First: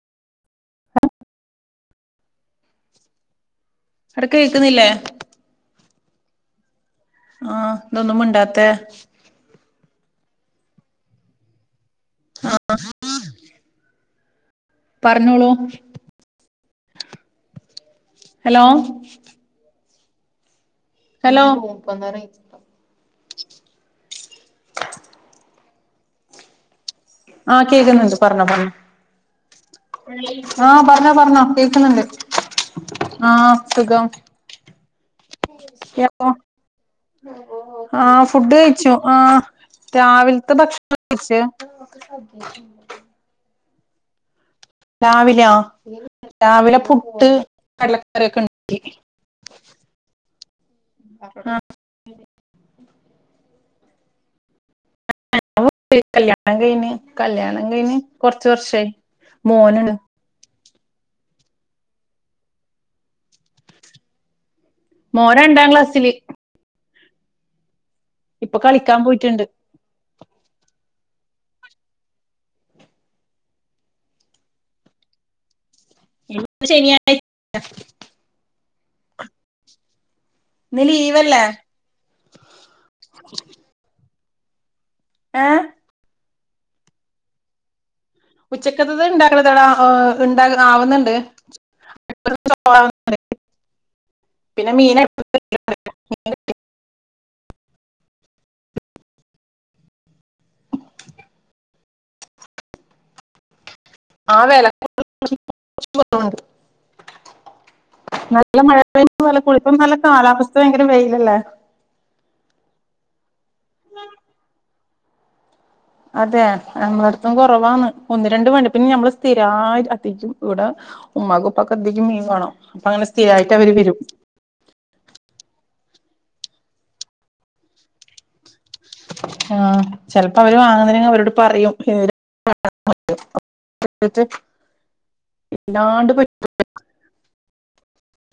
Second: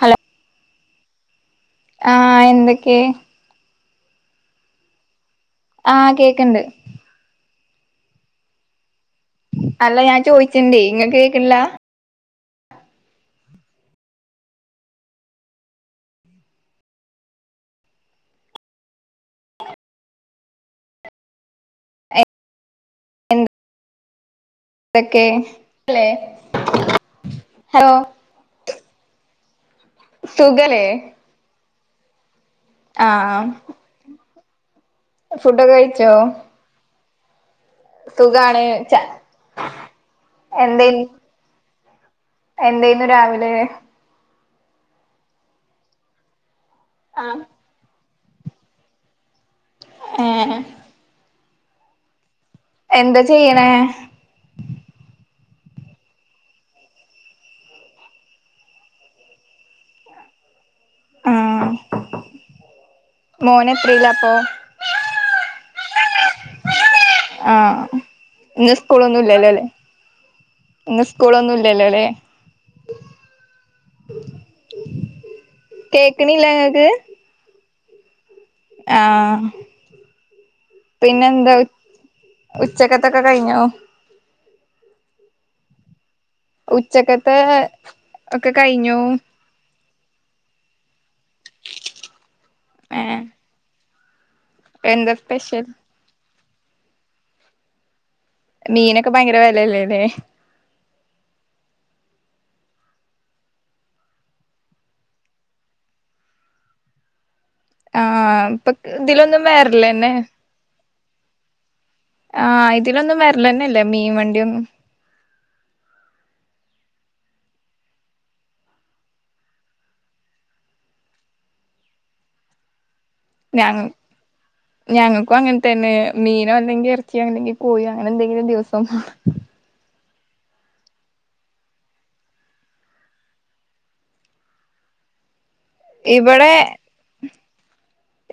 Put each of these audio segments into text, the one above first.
Hello ആഹ് എന്തൊക്കെ എടക്ക്‌ കേക്ക്‌ന്നില്ലേ ആഹ് കേക്ക്ണ്ട് ആഹ് ന്താ ഒന്നും മിണ്ടാത്തെ അല്ല ഞാൻ ചോയിച്ചിണ്ടെ ഇങ്ങക്ക് കേക്ക്‌ണില്ല ആ പറഞ്ഞോളൂ ഹലോ ഹലോ എന്ത്‌ തൊക്കെ ല്ലേ ആഹ് ഹലോ കേക്ക്‌ന്ന്ണ്ട് പറഞ്ഞോ പറഞ്ഞോ സുഖല്ലേ ആഹ് പറഞ്ഞോ പറഞ്ഞോ ക്ക്‌ന്ന്ണ്ട് ആഹ് സുഖം ഫുഡ്ഒക്കെ കഴിച്ചോ ഉം ആഹ് ഫുഡ് സുഖാണ് കയിച്ചു ച ആ രാവിൽത്തെ ഭക്ഷണം കയിച്ച് ആ എന്തായിന്നു രാവിലെ രാവിലെയോ രാവിലെ പു പുട്ട് ആഹ് കടല അരക്കാണങ്കി ഏഹ് ആഹ് എന്താ ചെയ്യ്ണേ [unintelligible] കല്യാണം കഴിഞ് കല്യാണം കഴിഞ് കൊറച്ച് വർഷായി മോനാണ് ആഹ് മോനെത്രേലാപ്പം മോൻ രണ്ടാം ക്ലാസില് ആഹ് ഇന്ന് കളിക്കാൻ പോയിട്ടുണ്ട് സ്കൂളൊന്നുല്ലല്ലോലേ ഇന്ന് സ്കൂളൊന്നും ഇല്ലല്ലോ ലേ കേക്ക്ണില്ലേ ഇന്ന് ഇങ്ങക്ക് ശനിയാഴ്ച [unintelligible] ആഹ് ഇന്ന് ലീവല്ലേ പിന്നെന്താ ഉച് ഉച്ചക്കത്തൊക്കെ കഴിഞ്ഞോ ഏ ഉച്ചക്കത്തേ ഉച്ചക്കത്തത്ണ്ട [unintelligible] ഓ ഇണ്ടാ ആവുന്നുണ്ട് ഏ [unintelligible] പിന്നെ മീനെ എന്താ സ്പെഷ്യൽ [unintelligible] [inaudible] മീനൊക്കെ ഭയങ്കര വെലല്ലേ ല്ലേ ആ വെല [unintelligible] ആ ഇപ്പൊ [unintelligible] ഇതിലൊന്നും കൂടും ഇപ്പം നല്ല വെര്ലെന്നെ കാലാവസ്ഥ ഭയങ്കര വെയിലല്ലേ ആ ഇതിലൊന്നും വെര്ലെന്നെല്ലേ മീൻ വണ്ടിയൊന്നും- അതെ നമ്മളടത്തും കൊറവാന്ന് ഒന്ന് രണ്ട് മണി പിന്നെ ഞമ്മള് സ്ഥിരായിട്ട് യെത്തിക്കും ഇവിട ഉമ്മാക്കും ഉപ്പാക്കും എന്തേലും മീൻ വേണം അപ്പ അങ്ങനെ സ് സ്ഥിരായിട്ട് ഞ അവര് വരും ഞങ്ങൾക്കും അങ്ങനെ തന്നെ മീനോ അല്ലെങ്കി എറച്ചി അല്ലങ്കി കോഴി അങ്ങനെന്തെങ്കിലും ദിവസം [unintelligible] ചെലപ്പോ അവര് വാങ്ങുന്നില്ലെങ്കി അവരോട് പറയും [unintelligible] ന്നാണ്ട് പ ഇവിടെ [unintelligible]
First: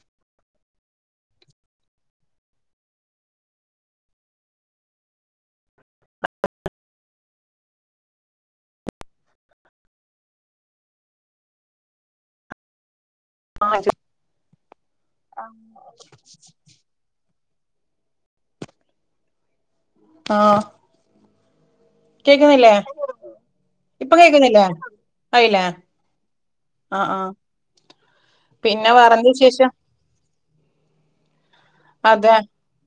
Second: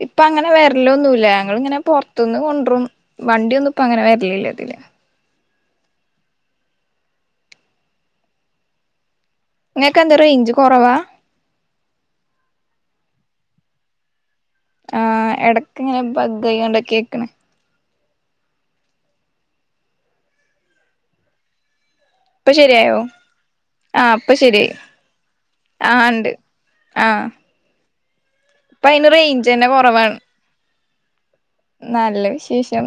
ഇപ്പ അങ്ങനെ വര്ലൊന്നുല്ല ഞങ്ങളിങ്ങനെ പൊറത്ത്ന്ന് കൊണ്ട്രും വണ്ടിയൊന്നും ഇപ്പ അങ്ങനെ വര്ലില്ല ഇതിലെ നിങ്ങക്ക് എന്താ റേഞ്ച് കൊറവാ [inaudible] ആ എടക്ക് ഇങ്ങനെ ബഗ്ഗ് ആയാണ്ട കേക്ണെ ആ ഇപ്പ കേക്കുന്നില്ലേ ശരിയയോ ആ ഇപ്പം ഇപ്പ കേക്കുന്നില്ലേ ശരിയായി ആയില്ലേ ആ ആ ഉണ്ട് ആ പിന്നെ ഇപ്പയ്ന് വേറെന്താ വിശേഷം റൈഞ്ചെന്നെ കൊറവാണ്. നല്ല അതെ വിശേഷം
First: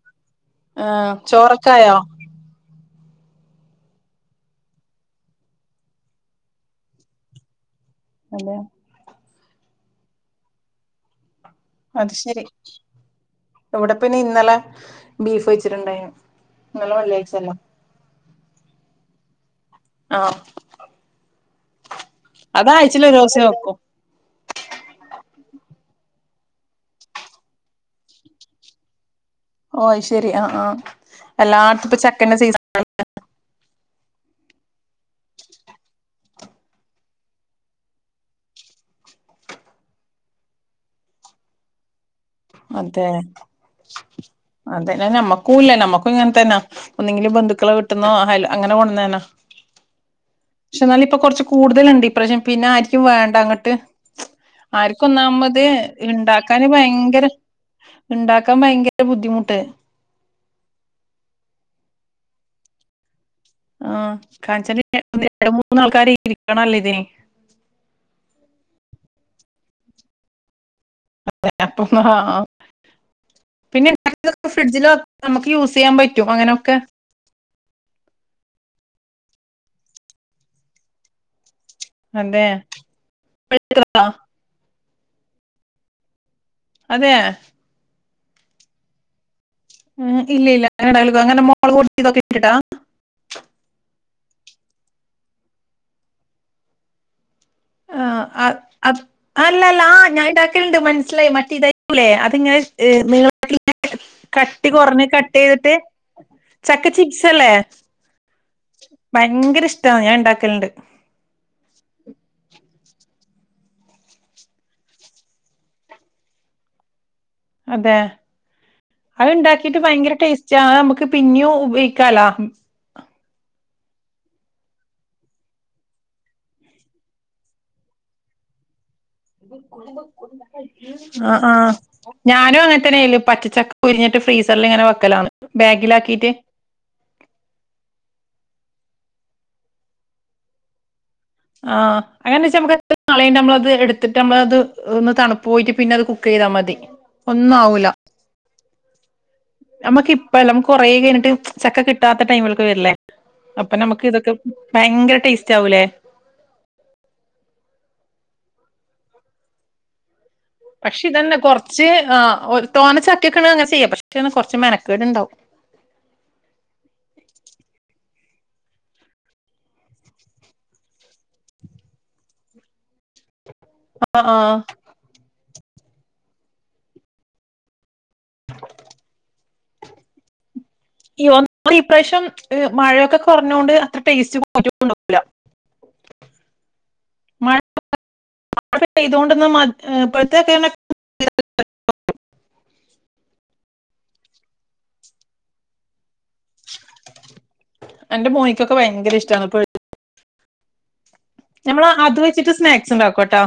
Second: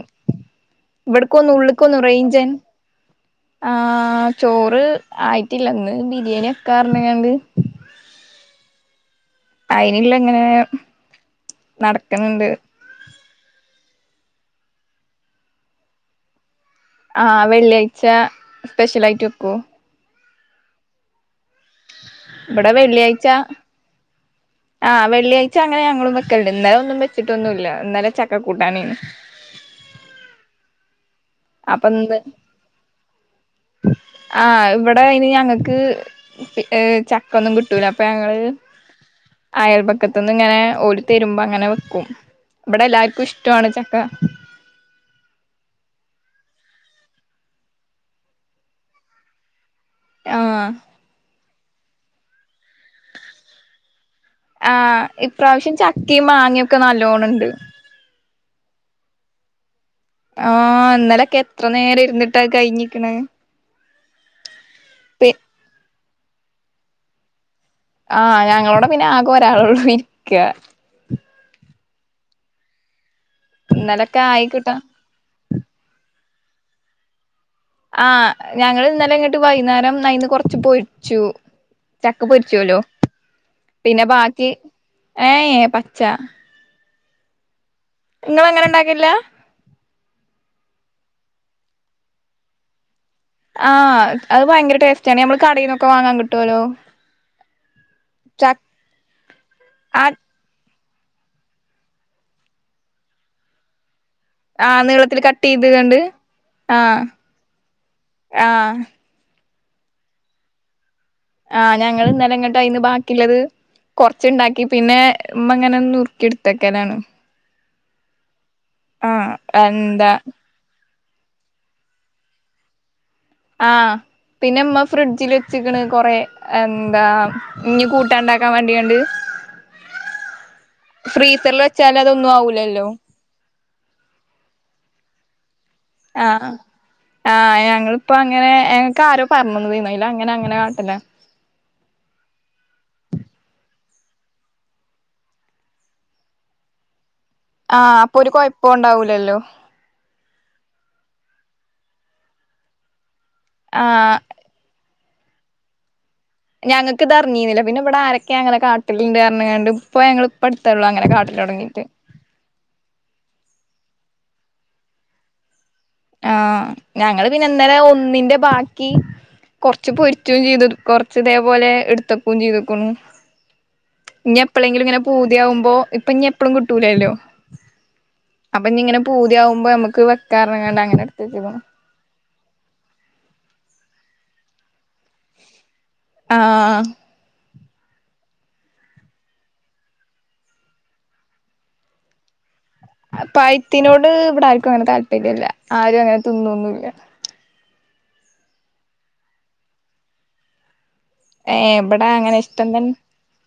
ആ ഇവട്ക്കൊന്നു ചോറൊക്കായോ ഉള്ള്ക്കൊന്നു റൈഞ്ചെൻ ആഹ് ചോറ് ആയിട്ടില്ല ഇന്ന് ബിരിയാണി വെക്കാർഞ്ഞ്ങ്ങാണ്ട് അല്ലെ അയ്നില്ലങ്ങനെ അത് ശെരി ഇവടെപ്പയ്ന് ഇന്നലെ ബീഫ് വെച്ചിട്ടുണ്ടായിനു. ആഹ് വെള്ളിയാഴ്ച സ്പെഷ്യലായിട്ട് വെക്കോ? ആഹ് ഇബടെ അത് ആഴ്ചയിൽ ഒരു വെള്ളിയാഴ്ച ദിവസേ വെക്കും ആഹ് വെള്ളിയായ് ച്ച അങ്ങനെ ഞങ്ങളും വെക്കലണ്ട് ഇന്നലെ ഒന്നും വെച്ചിട്ടൊന്നുല്ല ഇന്നലെ ചക്ക കൂട്ടാനേനു. ഓയ് അഅ് ശെരി ആഹ് ആഹ് അപ്പൊ എല്ലാട്ത്തുപ്പ ഇന്ന് ചക്കന്റെ സീസ [unintelligible] ഇവടെ അയ്ന് ഞങ്ങക്ക് അ് ചക്കൊന്നും കിട്ടൂല അപ്പൊ ഞങ്ങള് അയൽപക്കത്ത്ന്ന് ങ്ങനെ ഓല്ത്തരുമ്പങ്ങനെ വെക്കും. ഇവിടെ അതെ എല്ലാർക്കും ഇഷ്ടമാണ് ചക്ക അതെ ന നമ്മക്കൂല്ല നമ്മ ഇപ്പ ങ്ങൻതന്നാ ഒന്നെങ്കില് ബന്ധുക്കളെ വീട്ട്ന്നോ ഹൽ അങ്ങനെ കൊണ്ടന്നെന. ആഹ് ക്ഷേ ന്നാല് പ്പൊ കൊറ്ച്ച് കൂടുതലും ഡിപ്രഷൻ പിന്നെ ആരിക്കും വേണ്ട ങ്ങട്ട് ആഹ് ഇപ്രാവശ്യം ചക്കയും ഇണ്ടാക്കാന് മാങ്ങയൊക്കെ ഭയങ്കര നല്ലോണം ണ്ട് ഇണ്ടാക്കാൻ ഭയങ്ക ട്ട് ബുദ്ധിമുട്ട് ആഹ് ഇന്നലൊക്കെ എത്ര നേരം ഇരുന്നിട്ടാ കഴിഞ്ഞിക്ക്ണ് ആഹ് കാഞ്ച [unintelligible] മൂന്നാൾക്കാര് ക്കണല്ലോ ഇതിന് ആ ഞങ്ങളോട് പിന്നെ അ രാളോട് ഇരിക്കാ [inaudible] ആ [inaudible] ഇന്നലൊക്കെ ആയി കിട്ടാ ഫ്രിഡ്ജിൽ വെക്കാൻ നമുക്ക് യൂസ് ചെയ്യാൻ പ റ്റും അങ്ങനൊക്കെ ആ ഞങ്ങള് ഇന്നലെ ഇങ്ങട്ട് വൈകുന്നേരം ന്നായി കൊറച്ച് പൊരിച്ചു ചക്ക അതെ പൊരീക്കുലോ പിന്നെ പഴുത്തതാ? ബാക്കീ ഏയ് പച്ച അതേ ഇങ്ങളങ്ങനെ ഇണ്ടാക്കലില്ല മ് ഇല്ലില്ല [inaudible] ആഹ് അത് ഭയ്ങ്കര ടേസ്റ്റാണ് ഞമ്മള കടേന്നൊക്കെ വാങ്ങാൻ കിട്ടുവല്ലോ. ആഹ് അ ച അത് അല്ലല്ലാ ആ ഞാനിണ്ടാക്കലിണ്ട് മൻ സ്സിലായി മറ്റേ ഇതാക്കുല്ലേ അതിങ്ങനെ നീളത്തില് [unintelligible] കട്ടി ആ കൊറഞ്ഞ് നീളത്തിൽ കട്ട്‌ കട്ട് ചെയ്തിട്ട് ചെയ്ത്കണ്ട് ചക്ക ആഹ് ചിപ്സ് അല്ലെ ആഹ് ഭയങ്കര ഇഷ് ട്ടാണ് ഞാൻ ഇണ്ടാക്കലിണ്ട്. ആഹ് ഞങ്ങളിന്നലെ ഇങ്ങട്ട് അതീന്ന് ബാ ക്കിള്ളത് കൊറച്ചിണ്ടാക്കി പിന്നെ ഉമ്മ ഇങ്ങനെ നുറുക്കി എടുത്തു വെക്കലാണ് അതേ അതിണ്ടാക്കിയട്ട് എന്താ ഭയങ്കര ടേസ്റ്റാ അത് നമുക്ക് പിന്നേ ഉപയോഗിക്കാലാ ആഹ് പിന്നെ ഉമ്മ ഫ്രിഡ്ജില് വെച്ചേക്കണ് കൊറേ. ഇം എന്താ ഇനി കൂട്ടാൻ ഇണ്ടാക്കാൻ വേണ്ടിയണ്ട് അ ഫ്രീസറിൽ ആഹ് വെച്ചാൽ അതൊന്നും ഞാനും ആവൂലല്ലോ അങ്ങനെതന്നേ ചെയ്യല് പച്ചച്ചക്ക ഉരിഞ്ഞട്ട് ഫ്രീസറില് ഇങ്ങനെ വെ ക്കലാണ്. ആ ആ ഞങ്ങളെ ഇപ്പൊ അങ്ങനെ എനിക്ക് ആരോ പറഞ്ഞുതന്നത് ആയിരുന്നെ പിന്നെ അങ്ങനെ അങ്ങനെ [unintelligible] ആ അങ്ങനെച്ച നമ്മുക്ക് [unintelligible] എത്ര നാളായിട്ടും നമ്മളെ അത് ഇടുത്തിടെ നമ്മളെ അതെ തണുപ്പേ പോയിട്ട് പിന്നെ അത് കുക്ക് ചെയ്യാത്ത മതി ഒന്നും ആ ആവൂല അപ്പൊ ഒരു കുഴ ഴപ്പം ഉണ്ടാവില്ലാലോ നമ്മുക്ക് യിപ്പാ അല്ല കുറെ കഴിഞ്ഞിടെ ചക്ക കിട്ടാത്ത ടൈംളെ വരില്ലേ അപ്പൊ നമ്മുക്ക് ആഹ് ഇതേ ഓക്കേ ഭയ ടെസ്റ്റ്‌ ആവുല്ല ഞങ്ങൾക്ക് ഇത് അറിഞ്ഞിനില്ല പിന്നെ ഇവിടെ ആരൊക്കെ അങ്ങനെ കാട്ടല് ഇന്ടെന്നെ പറഞ്ഞുങ്ങടെ ഇപ്പൊ ഞങ്ങൾ പക്ഷെ ഇത് തന്നെ കുറച്ചേ ആ ഒരു തോന്ന ചക്കക്ക് അങ്ങനെ ചെയ പക്ഷെ [unintelligible] കുറച് മെനകടെ ഇണ്ടാവും ആഹ് ഞങ്ങള് പിന്നെ ഇന്നലെ ഒന്നിന്റെ ബാക്കി കുറച്ചു പൊരിച്ചു ചെയെത്തത് കുറച് ഇത് പോലെ ഇടുത്തുവെക്ക് ചെയെത്താക്കന്നു ആഹ് ഇനി ആഹ് എപ്പോഴെങ്കിലും പു ത്തി ആവുപോ ഇപ്പൊ ഇനി എപ്പോഴും കിട്ടില്ലലോ അപ്പൊ ഇനി ഇങ്ങനെ പുതി ആവുമ്പോൾ നമ്മുക്ക് വേകാന്ന് [unintelligible] [unintelligible] ഇപ്രാവശ്യം മഴയൊക്കെ കുറഞ്ഞോട് അത്ര ടെസ്റ്റ്‌ [unintelligible] [unintelligible] ആഹ് മ മഴ പെയ്യെത്തോടെ [unintelligible] ആ പാഴ്യത്തിനോടെ ഇവിടെ ആരെക്കും അങ്ങനെ താല്പര്യമില് ആരും അങ്ങനെ തിന്നൊന്ന് ഇല്ല എന്റെ മോനേക്കൊക്കെ ഭയകര ഇഷ്ട്ടന്ന് പ ഏഹ് നമ്മളെ ഇവിടെ അത് അങ്ങനെ വെച്ചിടെ ഇഷ്ടം സ്‌നേക്സ് തന്നെ ഇണ്ടാകുട്ടോ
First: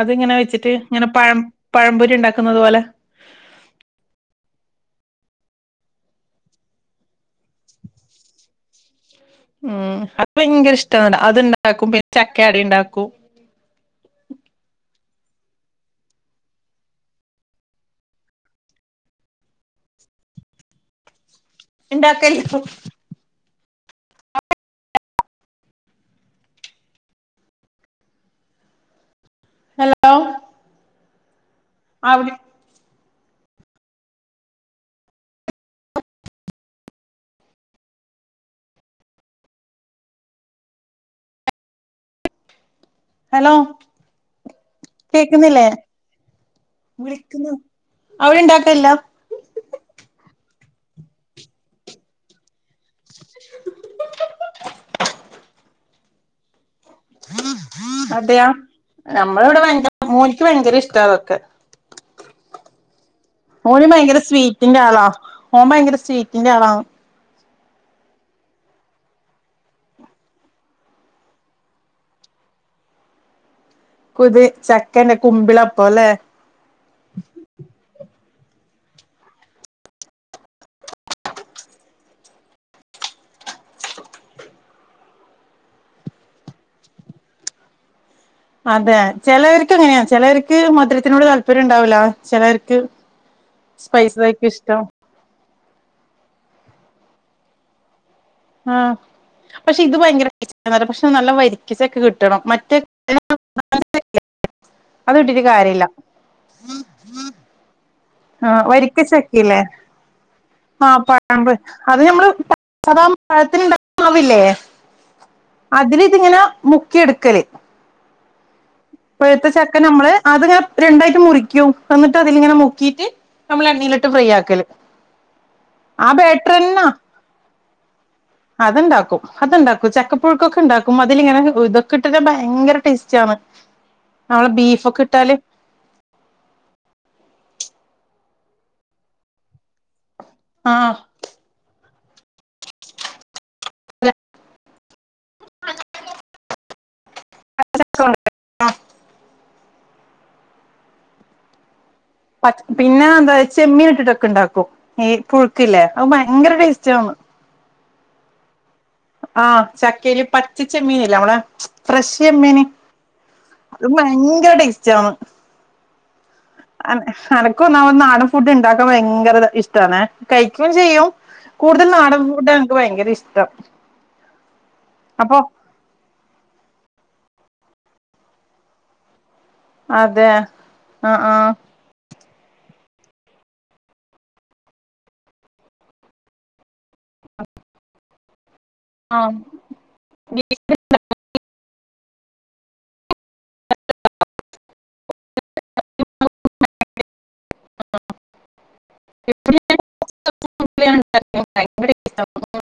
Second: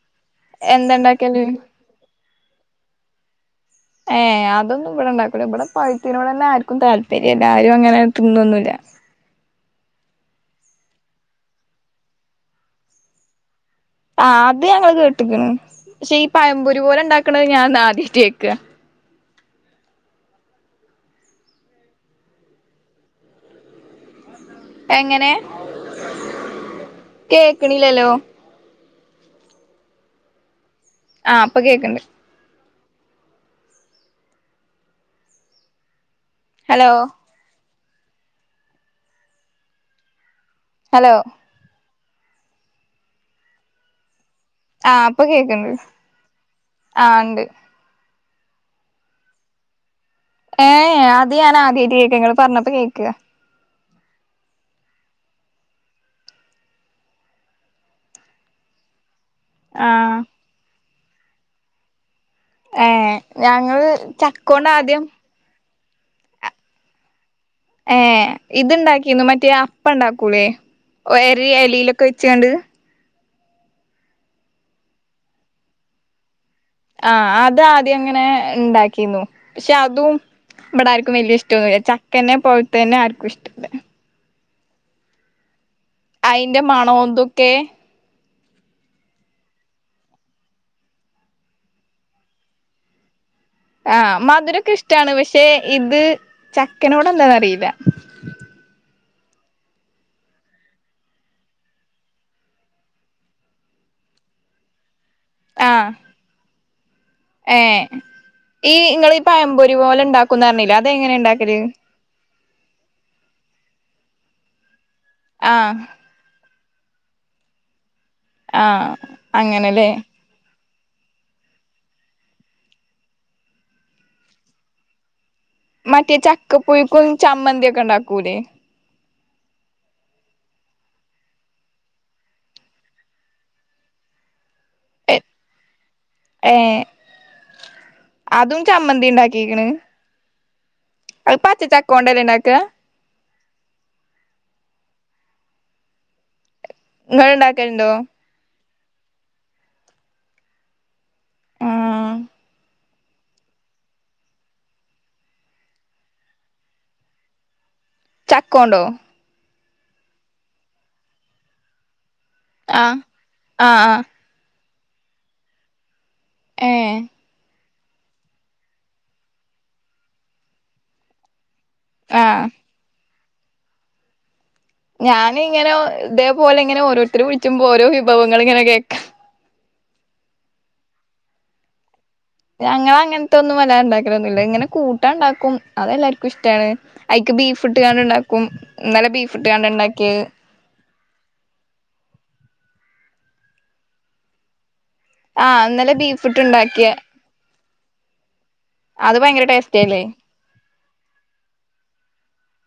അത് ഇങ്ങനെ വെച്ചിട് എന്താ ഇങ്ങനെ പഴം ഇണ്ടാക്കല് പഴംപൊരി ഇണ്ടാക്കാന്പോലെ അതെയൊന്നും ഇവിടെ ഉണ്ടാകുല ഇവിടെ പഴത്തതിനോട് തന്നെ താല്പര്യല്ല ആരും അങ്ങനെ തിന്നാന്നുമില്ല ഉം അപ്പൊ എനിക്ക് ഇഷ്ട്ടന്നെ അതു ഇന്ടാകുപ്പോൾ ചക്ക അട ഇണ്ടാകും ആ അത് ഞങ്ങൾ കേട്ടുകന്നെ ഈ പഴംപൊരി പോലെ ഉണ്ടാകുന്ന ഞൻ ആദ്യയി കേൾക്ക ഇണ്ടാക്കല്ല [unintelligible] എങ്ങനെ കേൾക്കണ്ണില്ലല്ലോ ഹലോ ആ ഇപ്പൊ കേൾക്കണ്ടേ അവിടെ ഹലോ ഹലോ ഹലോ ആ ഇപ്പൊ കേക്കുന്നില്ലേ കേൾക്കണ്ടേ ആ ഇണ്ട് വിളിക്കുന്നു അവിടെ ഇണ്ടാക്കല്ലേയില്ല ഏ അത് ഞാൻ ആദ്യായിട്ട് കേൾക്ക ഇങ്ങള് പറഞ്ഞപ്പ കേൾക്ക അതെയ നമ്മളെ ഇവിടെ ഭയങ്കര ആഹ് മോനേക്ക് ഭയങ്കര ഇഷ് ട്ടം അതൊക്കെ ഏ മോന് ഞങ്ങളെ ഭയങ്കര ചക്കണോട്ടെ സ്വീറ്റിന്റെ ആദ്യം ആളാ [unintelligible] എ.. ഇത് ഉണ്ടാക്കിന് മറ്റേ അപ്പം ഉണ്ടാക്കൂല്ലേ വേറെ ഇലലെ ക്കെ വെച്ചുകൊണ്ട് കുത് ചക്കന്റെ കുമ്പിളപ്പല്ലേ ആഹ അത് ആദ്യങ്ങനെ ഉണ്ടാക്കിന്നു പക്ഷെ അതും ഇവിടെർക്കും വല്ല്യ ഇഷ്ടയെ ചക്ക് തന്നെ പോയതന്നെ ആർക്കും ഇഷ്ടല്ല അയിന്റെ മണൊതൊ ക്കെ അതെ ചിലവർക്ക് ഇങ്ങനെയാ ചിലവർക്ക് മധുരത്തിനോട് താല്പര്യം ഉണ്ടാവൂല ചിലവർക്ക് ആഹ് സ്പൈസതായിരിക്കും മധുരൊക്കെ ഇഷ്ടം ഇഷ്ടമാണ് പക്ഷെ ഇത് ചക്കനോട് എന്താന്നറിയില്ല ആഹ പക്ഷെ ഇത് ഭയങ്കര [unintelligible] പക്ഷെ നല്ല വരിക്കച്ചൊക്കെ കിട്ടണം മറ്റ [unintelligible] ല്ലേ അത് ഇട്ടിട്ട് കാര്യല്ല ഏ ആഹ് ഈ വരിക്ക ഇങ്ങള് ചക്കില്ലേ പയമ്പൂരി പോലെ ണ്ടാക്കും പറിഞ്ഞിലെ അതങ്ങനെ ഉണ്ടാക്കല് സതാ പഴത്തിന്ണ്ടാ [unintelligible] മാവില്ലേ ആഹ് അതിനെ ഇത് ങ്ങനാ മുക്കിയെടുക്കല് ആഹ് പഴുത്ത ചക്ക അങ്ങനെല്ലേ നമ്മൾ അത് രണ്ടായിട്ട് മുറിക്കും എന്നിട് അതിൽ ഇങ്ങനെ മുക്കിയിട്ട് നമ്മൾ എണ്ണയിലിട്ട് ഫ്രൈ ആക്കല്ലേ മറ്റേ ചക്ക പുഴുക്കും ചമ്മന്തി ഒക്കെ ഉണ്ടാക്കൂലെ അത്ണ്ടാക്കും അത്ണ്ടാക്കും ചക്ക പുഴുക്കൊക്കെണ്ടാക്കും അതിലിങ്ങനെ ഇതൊക്കെ ഇട്ടിട്ട് ഭയങ്കര ടേസ്റ്റ ആണ് നളെ ബീഫ് [unintelligible] കിട്ടാലെ ഏഹ് അതും ചമ്മന്തി ഉണ്ടാക്കിയിരിക്കണ് ആഹ് [unintelligible] കൊണ്ടല്ലനക്ക്െ [unintelligible] ഇങ്ങള് ഉണ്ടാക്കാലുണ്ടോ വഫ ആഹ പിന്നെ എന്താ ചെമ്മീൻ ഇട്ടിട്ടൊക്കെ ഇണ്ടാക്കും ഈ പുഴുക്കല്ലേ അത് ഭയങ്കര ടേസ്റ്റ് ആണ് ചക്കോണ്ടോ ആഹ ചക്കൽ പച്ചിച്ച മീനല്ല നമ്മള ഫ്രഷ് മ്മേന ആഹ് ആഹ് അത് ആഹ് ഭയങ്കര ചം അ ഏഹ് അനക്ക ന്ന നാടൻ ഫുഡ് ഇണ്ടാക്കാൻ ഭയങ്കര ഇഷ്ടമാണ് കഴിക്കയും ചെയ്യും കൂടുതൽ നാടൻ ആഹ് ഫുഡ് ആണ് എക്ക് ഭയങ്കര ഇഷ് ത ഞാന ഇങ്ങനെ ഒഇതേ പോലെ ഇങ്ങനെ ഓരോ രുത്തരെ വിളിച്ചുമ്പോ ഓരോ വിഭവങ്ങൾ ഇങ്ങനെ കേൾക്കാം. അതെ, ആഹ ആഹ ഞങ്ങള് അങ്ങനത്തെൊന്നും വലുതായിട്ട് ഉണ്ടാക്കലൊന്നുമില്ല, ഇങ്ങനെ കൂട്ടാൻ ഉണ്ടാക്കും, അതെല്ലാർക്കും ഇഷ്ടമാണ് അഐക്ക് ബീഫ് ഇട്ട് കാണ് ഉണ്ടാക്കും. നല്ല ബീഫുട്ട് കണ്ട ഇണ്ടാക്കിയത്. ആഹ് ഇന്നലെ ബീഫുട്ട് ഉണ്ടാക്കിയ. അത് ഭയങ്കര ആഹ് ടേസ്റ്റ ആല്ലേ? [unintelligible]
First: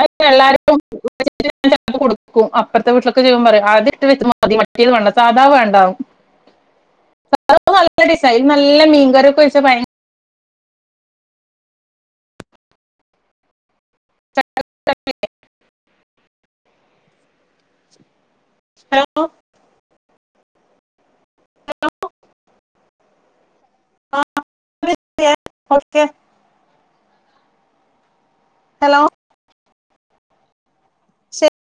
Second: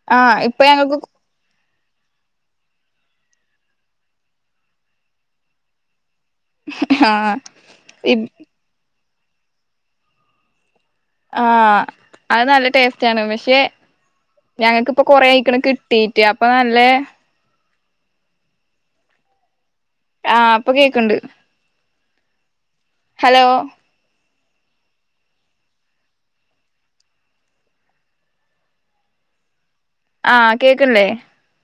അ ആഹ് ഇപ്പൊ എല്ലാരക്കും [inaudible] ഞങ്ങൾക്ക് ൻ്റെഅമ്മ കൊടുക്കും അപ്പുറത്തെ വീട്ടിലക്കെ ചെല്ലുമ്പം പറയും അതട്ട് മതിമറ്റേത് വേണ്ട സാധാ വേണ്ടാവും. ആഹ് [unintelligible] നല്ല ഇപ് ഡിസൈൻ നല്ല മീൻ. [unintelligible] പയ ആഹ അത് നല്ല ടേസ്റ്റ് ആണ് പക്ഷെ ഞങ്ങക്കിപ്പൊ കൊറെ ആയിരിക്കണ് കിട്ടീറ്റ് അപ്പൊ നല്ല ഹലോ ആഹ അപ്പൊ കേക്കണ്ട് ഹലോ ആ ഓക്കെ ഹലോ ആഹ കേക്കണില്ലെ?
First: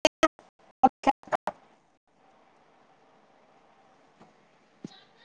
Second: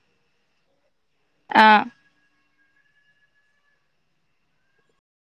[unintelligible] ഓക്കേ. ആഹ